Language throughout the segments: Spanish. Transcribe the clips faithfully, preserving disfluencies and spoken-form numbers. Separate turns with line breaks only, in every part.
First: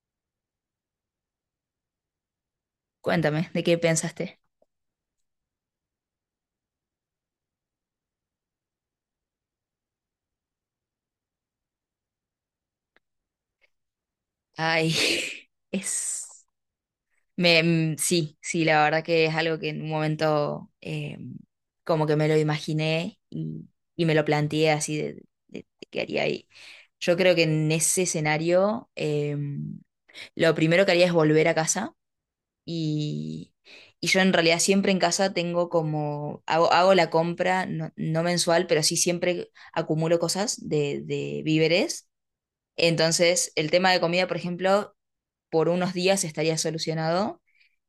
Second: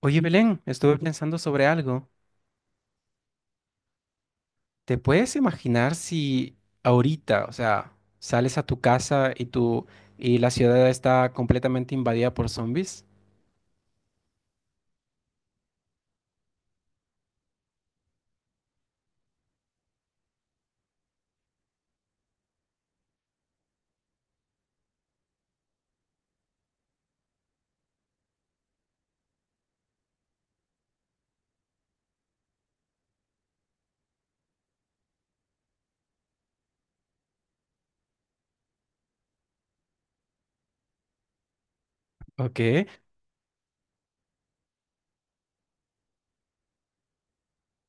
Oye, Belén, estuve pensando sobre algo.
Cuéntame, ¿de qué pensaste?
¿Te puedes imaginar si ahorita, o sea, sales a tu casa y tu y la ciudad está completamente invadida por zombies?
Ay, es... Me, mm, sí, sí, la verdad que es algo que en un momento eh, como que me lo imaginé y, y me lo planteé así de, de- de qué haría ahí. Yo creo que en ese escenario eh, lo primero que haría es volver a casa y, y yo en realidad siempre en casa tengo como, hago, hago la compra, no, no mensual, pero sí siempre acumulo cosas de, de víveres.
Ok.
Entonces, el tema de comida, por ejemplo, por unos días estaría solucionado,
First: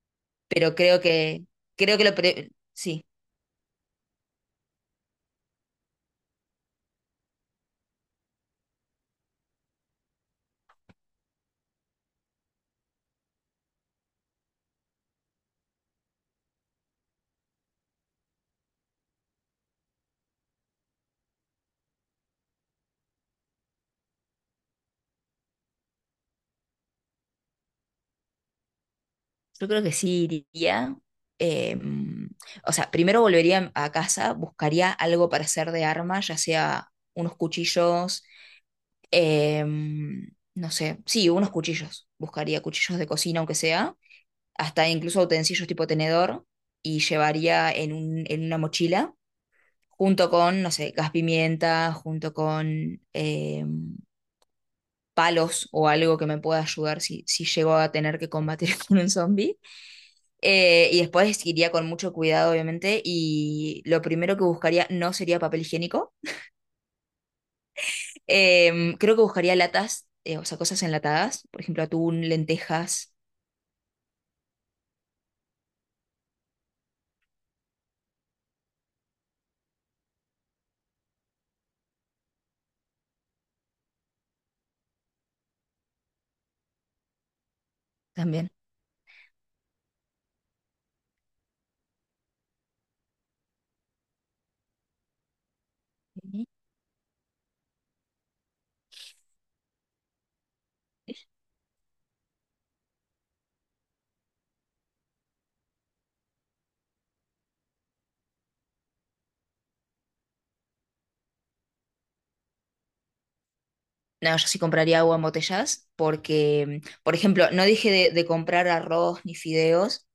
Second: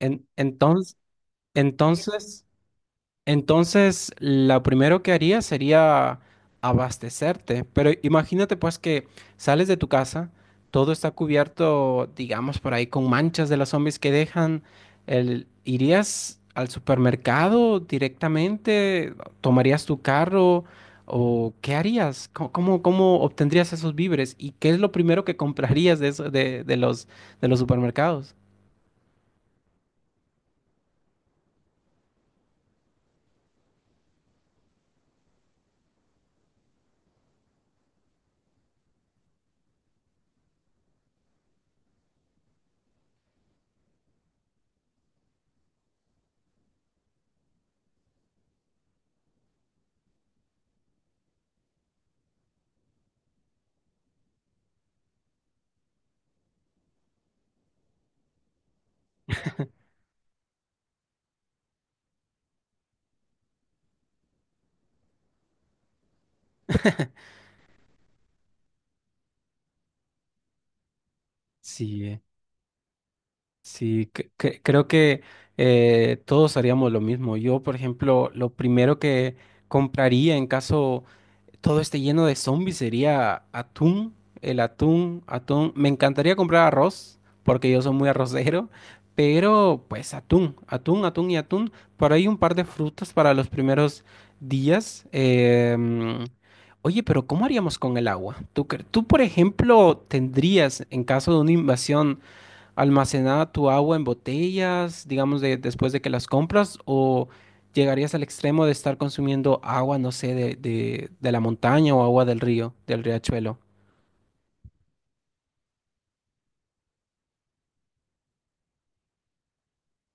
En-
pero
entonces,
creo que, creo que lo,
entonces,
pre- sí,
Entonces, lo primero que haría sería abastecerte, pero imagínate pues que sales de tu casa, todo está cubierto, digamos, por ahí con manchas de las zombies que dejan. El, ¿irías al supermercado directamente? ¿Tomarías tu carro? ¿O qué harías? ¿Cómo, cómo, cómo obtendrías esos víveres? ¿Y qué es lo primero que comprarías de, eso- de, de los, de los supermercados?
yo creo que sí iría. eh, o sea, primero volvería a casa, buscaría algo para hacer de arma, ya sea unos cuchillos, eh, no sé, sí, unos cuchillos. Buscaría cuchillos de cocina, aunque sea, hasta incluso utensilios tipo tenedor, y llevaría en un- en una mochila junto con, no sé, gas pimienta, junto con eh, palos o algo que me pueda ayudar si, si llego a tener que combatir con un zombie. Eh, y después iría con mucho cuidado, obviamente, y lo primero que buscaría no sería papel higiénico. Eh, creo que buscaría latas, eh, o sea, cosas enlatadas, por ejemplo,
Sí,
atún, lentejas
sí, cre- cre- creo que eh, todos haríamos lo mismo. Yo, por ejemplo, lo primero que compraría en caso todo esté lleno de zombies sería atún, el atún, atún. Me encantaría comprar arroz, porque yo soy muy
también.
arrocero, pero pues atún, atún, atún y atún. Por ahí un par de frutas para los primeros días. Em,
Ujú.
Oye, pero ¿cómo haríamos con el agua? ¿Tú, cre- tú, por ejemplo, tendrías en caso de una invasión almacenada tu agua en botellas, digamos, de, después de que las compras, o llegarías al extremo de estar consumiendo agua, no sé, de, de, de la montaña o agua del río, del riachuelo?
No, yo sí compraría agua en botellas porque, por ejemplo, no dije de, de comprar arroz ni fideos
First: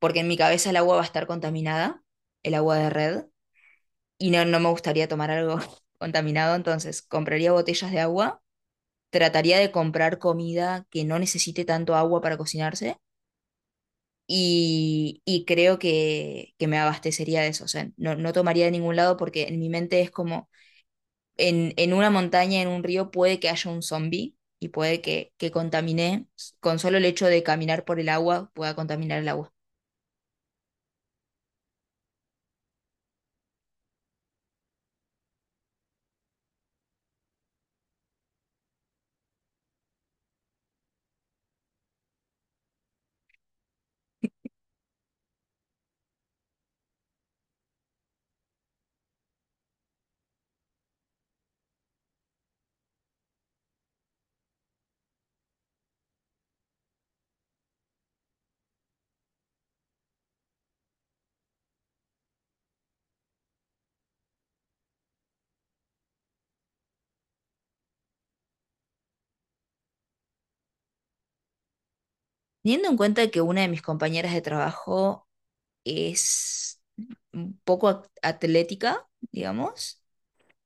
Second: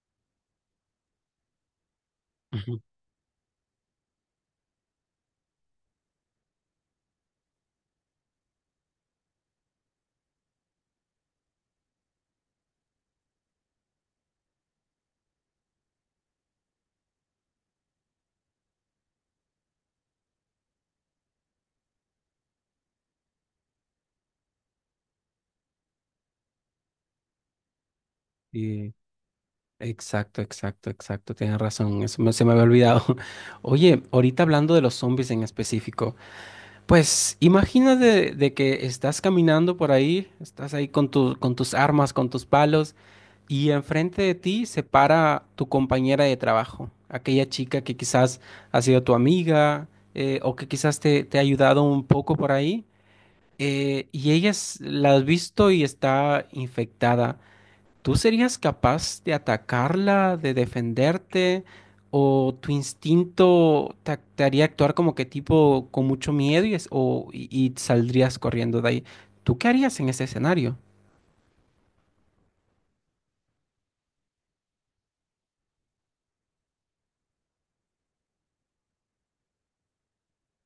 porque en mi cabeza el agua va a estar contaminada, el agua
Ujú.
de red, y no, no me gustaría tomar algo contaminado, entonces compraría botellas de agua, trataría de comprar comida que no necesite tanto agua para cocinarse. Y, y creo que, que me abastecería de eso. O sea, no, no tomaría de ningún lado porque en mi mente es como, en, en una montaña, en un río, puede que haya un zombie y puede que, que contamine, con solo el hecho de caminar por el agua, pueda
Sí,
contaminar el agua.
exacto, exacto, exacto, tienes razón, eso me- se me había olvidado. Oye, ahorita hablando de los zombies en específico, pues imagínate de que estás caminando por ahí, estás ahí con tu- con tus armas, con tus palos. Y enfrente de ti se para tu compañera de trabajo, aquella chica que quizás ha sido tu amiga, eh, o que quizás te, te ha ayudado un poco por ahí. Eh, y ella es- la has visto y está infectada. ¿Tú serías capaz de atacarla, de defenderte? ¿O tu instinto te, ac- te haría actuar como que tipo con mucho miedo y, es- o, y y saldrías corriendo de ahí? ¿Tú qué harías en ese escenario?
Teniendo en cuenta que una de mis compañeras de trabajo es un poco at- atlética, digamos,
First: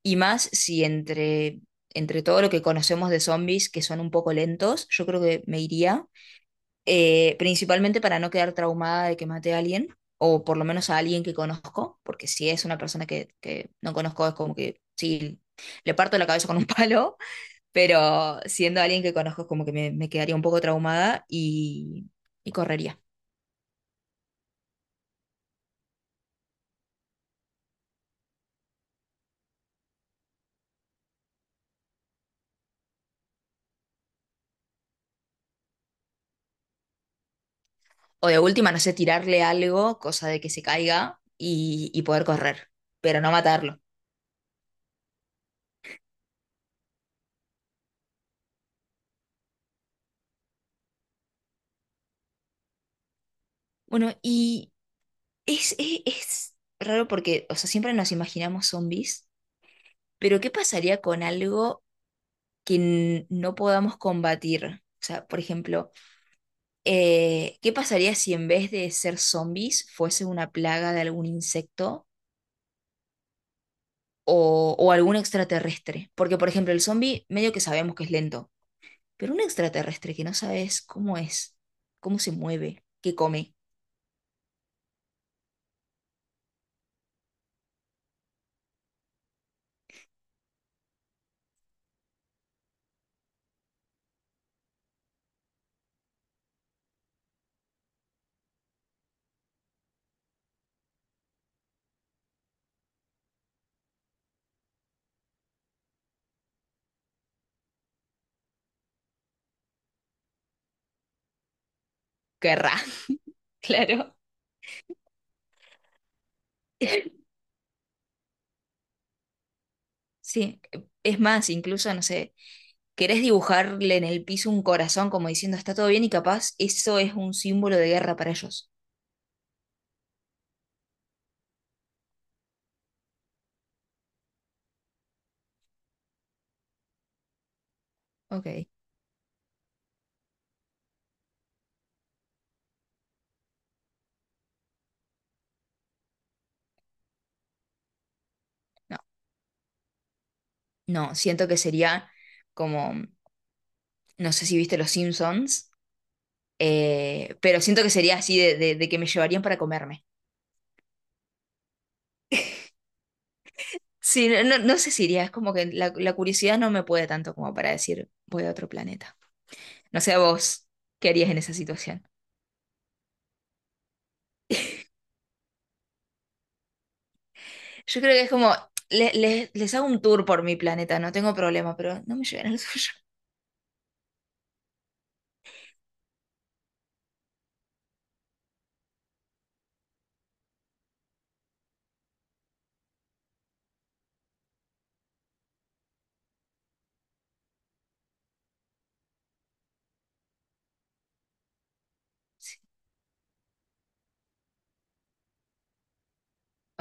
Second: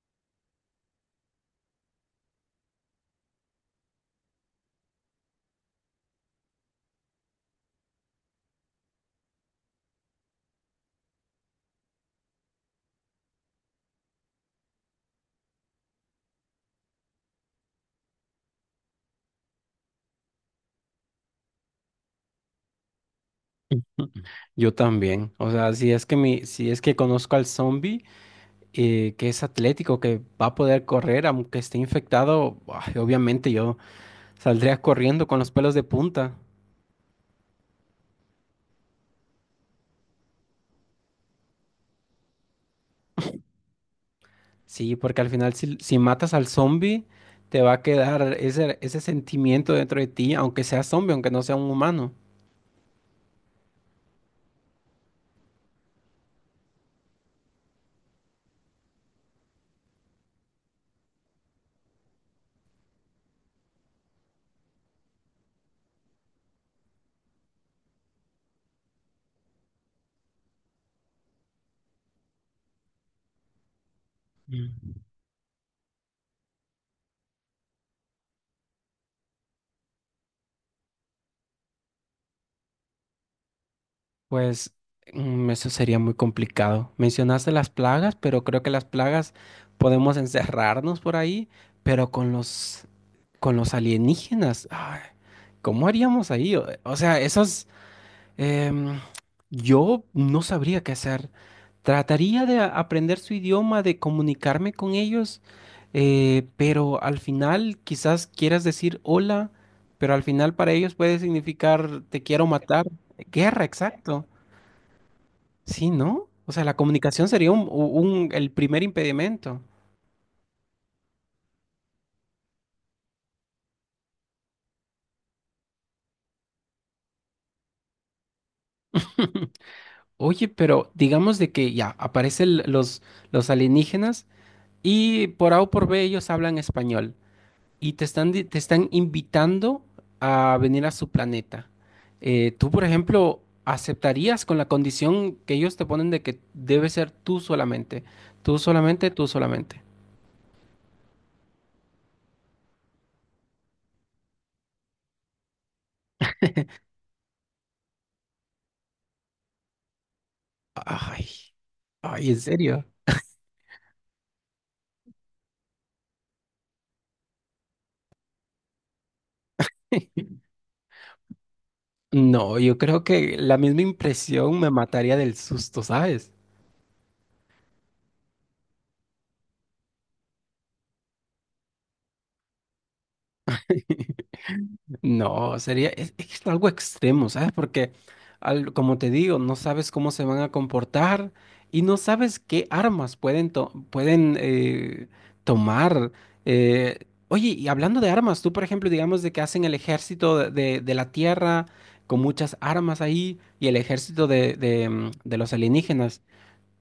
y más si entre, entre todo lo que conocemos de zombies, que son un poco lentos, yo creo que me iría, eh, principalmente para no quedar traumada de que mate a alguien, o por lo menos a alguien que conozco, porque si es una persona que, que no conozco es como que sí, le parto la cabeza con un palo, pero siendo alguien que conozco es como que me, me quedaría un poco traumada y, y correría.
Yo también. O sea, si es que mi, si es que conozco al zombie, eh, que es atlético, que va a poder correr aunque esté infectado, ay, obviamente yo saldría corriendo con los pelos de punta.
O de última, no sé, tirarle algo, cosa de que se caiga y, y poder correr, pero no matarlo.
Sí, porque al final si, si matas al zombie, te va a quedar ese, ese sentimiento dentro de ti, aunque sea zombie, aunque no sea un humano.
Bueno, y es, es, es raro porque, o sea, siempre nos imaginamos zombies, pero ¿qué pasaría con algo que n- no podamos combatir? O sea, por ejemplo, eh, ¿qué pasaría si en vez de ser zombies fuese una plaga de algún insecto o, o
Mm.
algún extraterrestre? Porque, por ejemplo, el zombie medio que sabemos que es lento. Pero un extraterrestre que no sabes cómo es, cómo se mueve, qué come,
Pues mm, eso sería muy complicado. Mencionaste las plagas, pero creo que las plagas podemos encerrarnos por ahí, pero con los con los alienígenas, ay, ¿cómo haríamos ahí? O, o sea, esos... em, yo no sabría qué hacer. Trataría de a- aprender su idioma, de comunicarme con ellos. Eh, pero al final quizás quieras decir hola, pero al final para ellos puede significar te quiero
qué erra.
matar. Guerra,
Claro.
exacto. Sí, ¿no? O sea, la comunicación sería un, un- el primer impedimento.
Sí, es más, incluso, no sé, querés dibujarle en el piso un corazón como diciendo está todo bien y capaz eso es un símbolo de guerra para ellos.
Oye, pero digamos de que ya aparecen los, los alienígenas. Y por A o por B ellos hablan español y te están, di- te
Ok,
están invitando a venir a su planeta. Eh, tú, por ejemplo, aceptarías con la condición que ellos te ponen de que debe ser tú solamente. Tú
no,
solamente, tú solamente.
no, siento que sería como, no sé si viste Los Simpsons, eh, pero siento que sería así de, de- de que me llevarían para comerme.
Ay, ay, ¿en serio?
Sí, no, no, no sé si iría, es como que la, la curiosidad no me puede tanto como para decir voy a otro planeta. No sé a vos qué harías en esa situación.
No, yo creo que la misma impresión me mataría del susto, ¿sabes?
Yo creo que es como, le- le- les hago un tour por mi planeta, no tengo problema, pero no me lleven al suyo.
No, sería es, es algo extremo, ¿sabes? Porque, al- como te digo, no sabes cómo se van a comportar y no sabes qué armas pueden, to- pueden, eh, tomar. Eh, oye, y hablando de armas, tú, por ejemplo, digamos de que hacen el ejército de, de- de la Tierra con muchas
Sí,
armas ahí y el ejército de, de, mm, de los alienígenas,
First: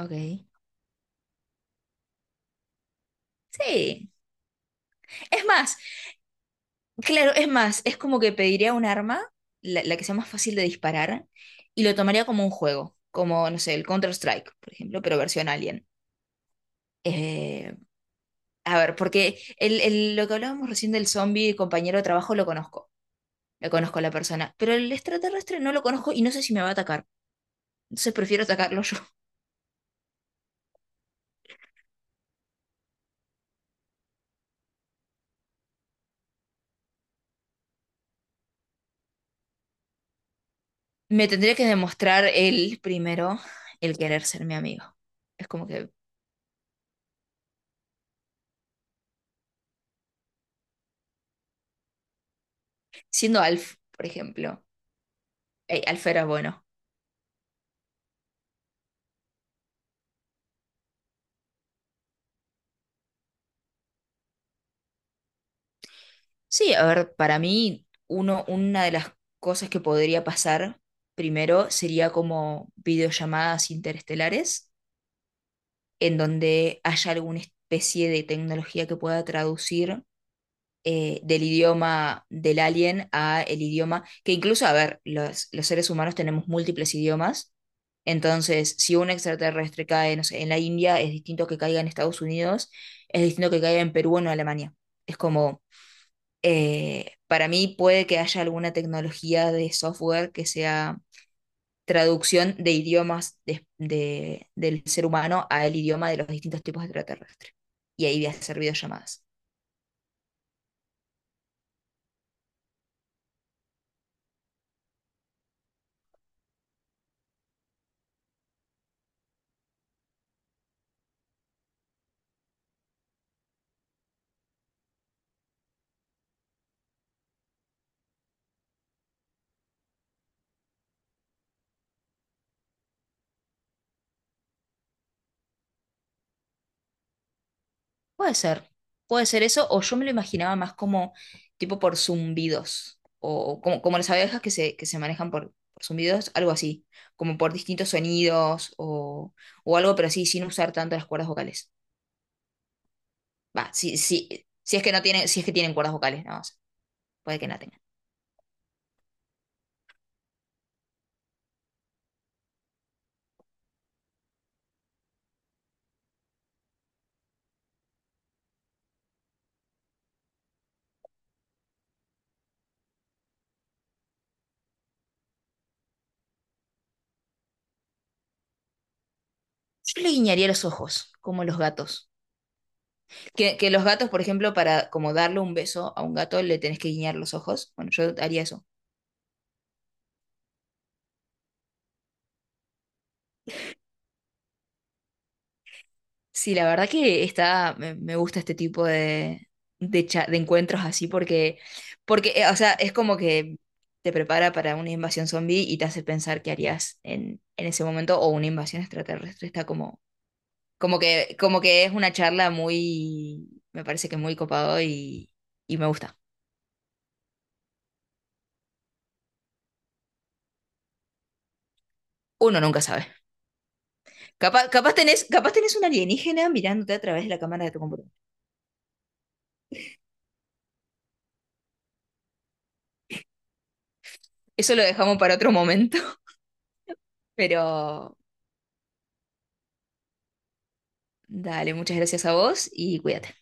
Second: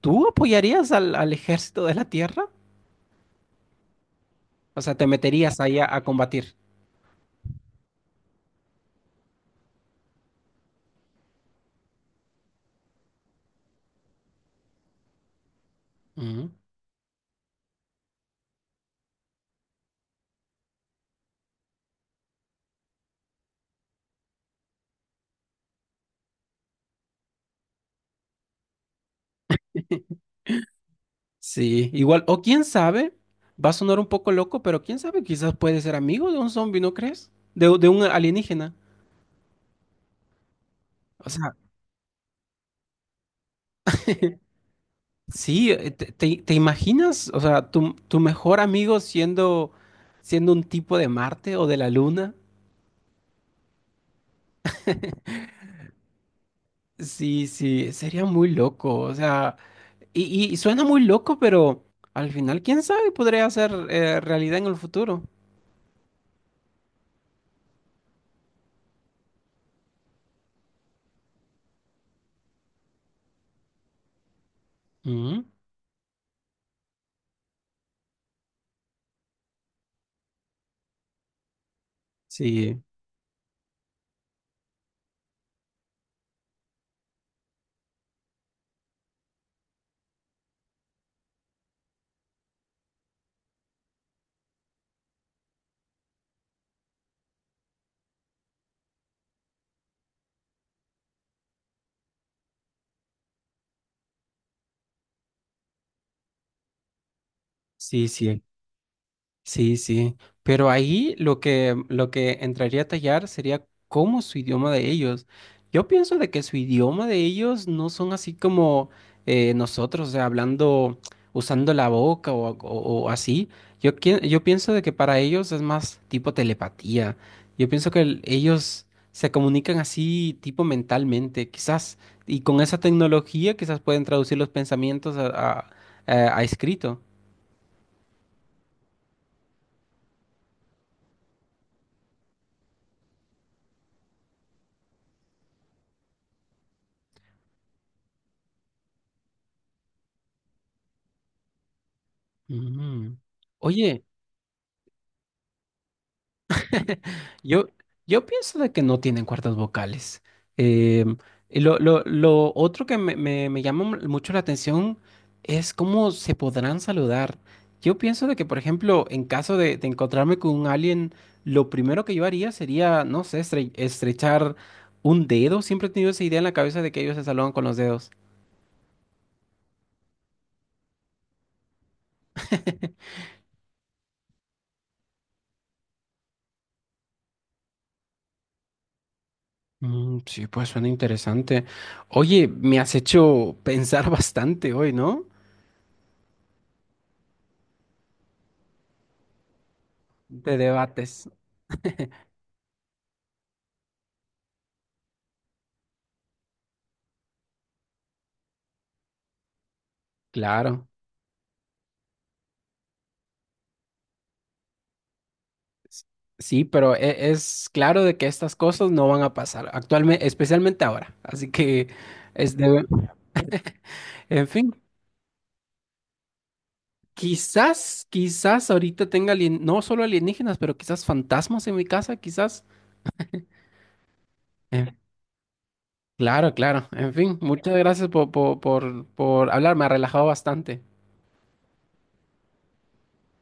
¿tú apoyarías al, al ejército de la Tierra?
Sí.
O sea, ¿te
Es
meterías
más,
ahí a, a combatir?
claro, es más, es como que pediría un arma, la, la que sea más fácil de disparar, y lo tomaría como un juego, como, no sé, el Counter-Strike, por ejemplo, pero versión Alien.
Ujú.
Eh, a ver, porque el, el- lo que hablábamos recién del zombie compañero de trabajo lo conozco, lo conozco a la persona, pero el extraterrestre no lo conozco y no sé si me va a atacar, entonces prefiero atacarlo yo.
Sí, igual, o quién sabe, va a sonar un poco loco, pero quién sabe, quizás puede ser amigo de un zombie, ¿no crees? De, de un alienígena.
Me
O sea,
tendría que demostrar él primero el querer ser mi amigo. Es como
sí,
que,
eh, te, te- te imaginas? O sea, tu, tu mejor amigo siendo, siendo un tipo de Marte o de la Luna.
siendo Alf, por ejemplo, hey, Alf era bueno.
Sí, sí, sería muy loco. O sea, y, y- y suena muy loco, pero al final, quién sabe, podría ser eh, realidad en el futuro.
Sí, a ver, para mí, uno, una de las cosas que podría pasar primero sería como videollamadas interestelares,
Ujú.
en donde haya alguna especie de tecnología que pueda traducir eh, del idioma del
Sí,
alien a el idioma, que incluso, a ver, los, los seres humanos tenemos múltiples idiomas, entonces si un extraterrestre cae, no sé, en la India, es distinto que caiga en Estados Unidos, es distinto que caiga en Perú o en Alemania. Es como, eh, para mí puede que haya alguna tecnología de software que sea traducción de idiomas de- de- del ser humano al idioma de los distintos tipos de extraterrestres. Y
sí,
ahí voy a
sí.
hacer videollamadas.
Sí, sí, pero ahí lo que, lo que entraría a tallar sería cómo su idioma de ellos. Yo pienso de que su idioma de ellos no son así como eh, nosotros, o sea, hablando, usando la boca o, o- o así. Yo, qui- yo pienso de que para ellos es más tipo telepatía. Yo pienso que el- ellos se comunican así tipo mentalmente, quizás, y con esa tecnología quizás pueden traducir los pensamientos a, a- a- a escrito.
Puede ser, puede ser eso, o yo me lo imaginaba más como tipo por zumbidos, o como, como las abejas que se, que se manejan por, por zumbidos, algo así, como por distintos sonidos o, o algo, pero sí, sin usar tanto las cuerdas vocales.
Mm.
Va, sí,
Oye,
sí, si es que no tienen, si es que tienen cuerdas vocales, no, o sea, puede que no
Yo,
tengan.
yo pienso de que no tienen cuerdas vocales. Em, y lo, lo- lo otro que me, me- me llama mu- mucho la atención es cómo se podrán saludar. Yo pienso de que, por ejemplo, en caso de, de encontrarme con un alien, lo primero que yo haría sería, no sé, estre- estrechar un dedo. Siempre he tenido esa idea en la cabeza de que ellos se saludan con los dedos.
Yo le guiñaría los ojos, como los gatos. Que, que los gatos, por ejemplo, para como darle un beso a un gato, le tenés que guiñar los ojos. Bueno, yo haría eso.
Mm, sí, pues suena interesante. Oye, me has hecho pensar bastante hoy, ¿no?
Sí, la verdad que está, me, me gusta este tipo de, de, cha- de
De
encuentros así
debates.
porque, porque, eh, o sea, es como que te prepara para una invasión zombie y te hace pensar qué harías en, en ese momento o una invasión extraterrestre. Está como,
Claro.
como que, como que es una charla muy, me parece que muy copado y, y me gusta.
Sí, pero e- es claro de que estas cosas no van a pasar actualmente, especialmente ahora. Así que, es
Uno nunca
de-
sabe.
en
Capaz,
fin,
capaz tenés, capaz tenés un alienígena mirándote a través de la cámara de tu
quizás,
computadora.
quizás ahorita tenga alien- no solo alienígenas, pero quizás fantasmas en mi casa, quizás.
Eso lo
Eh,
dejamos para otro momento,
claro, claro. En fin, muchas gracias
pero
por, por, por, por hablar. Me ha relajado bastante.
dale, muchas gracias a vos y cuídate.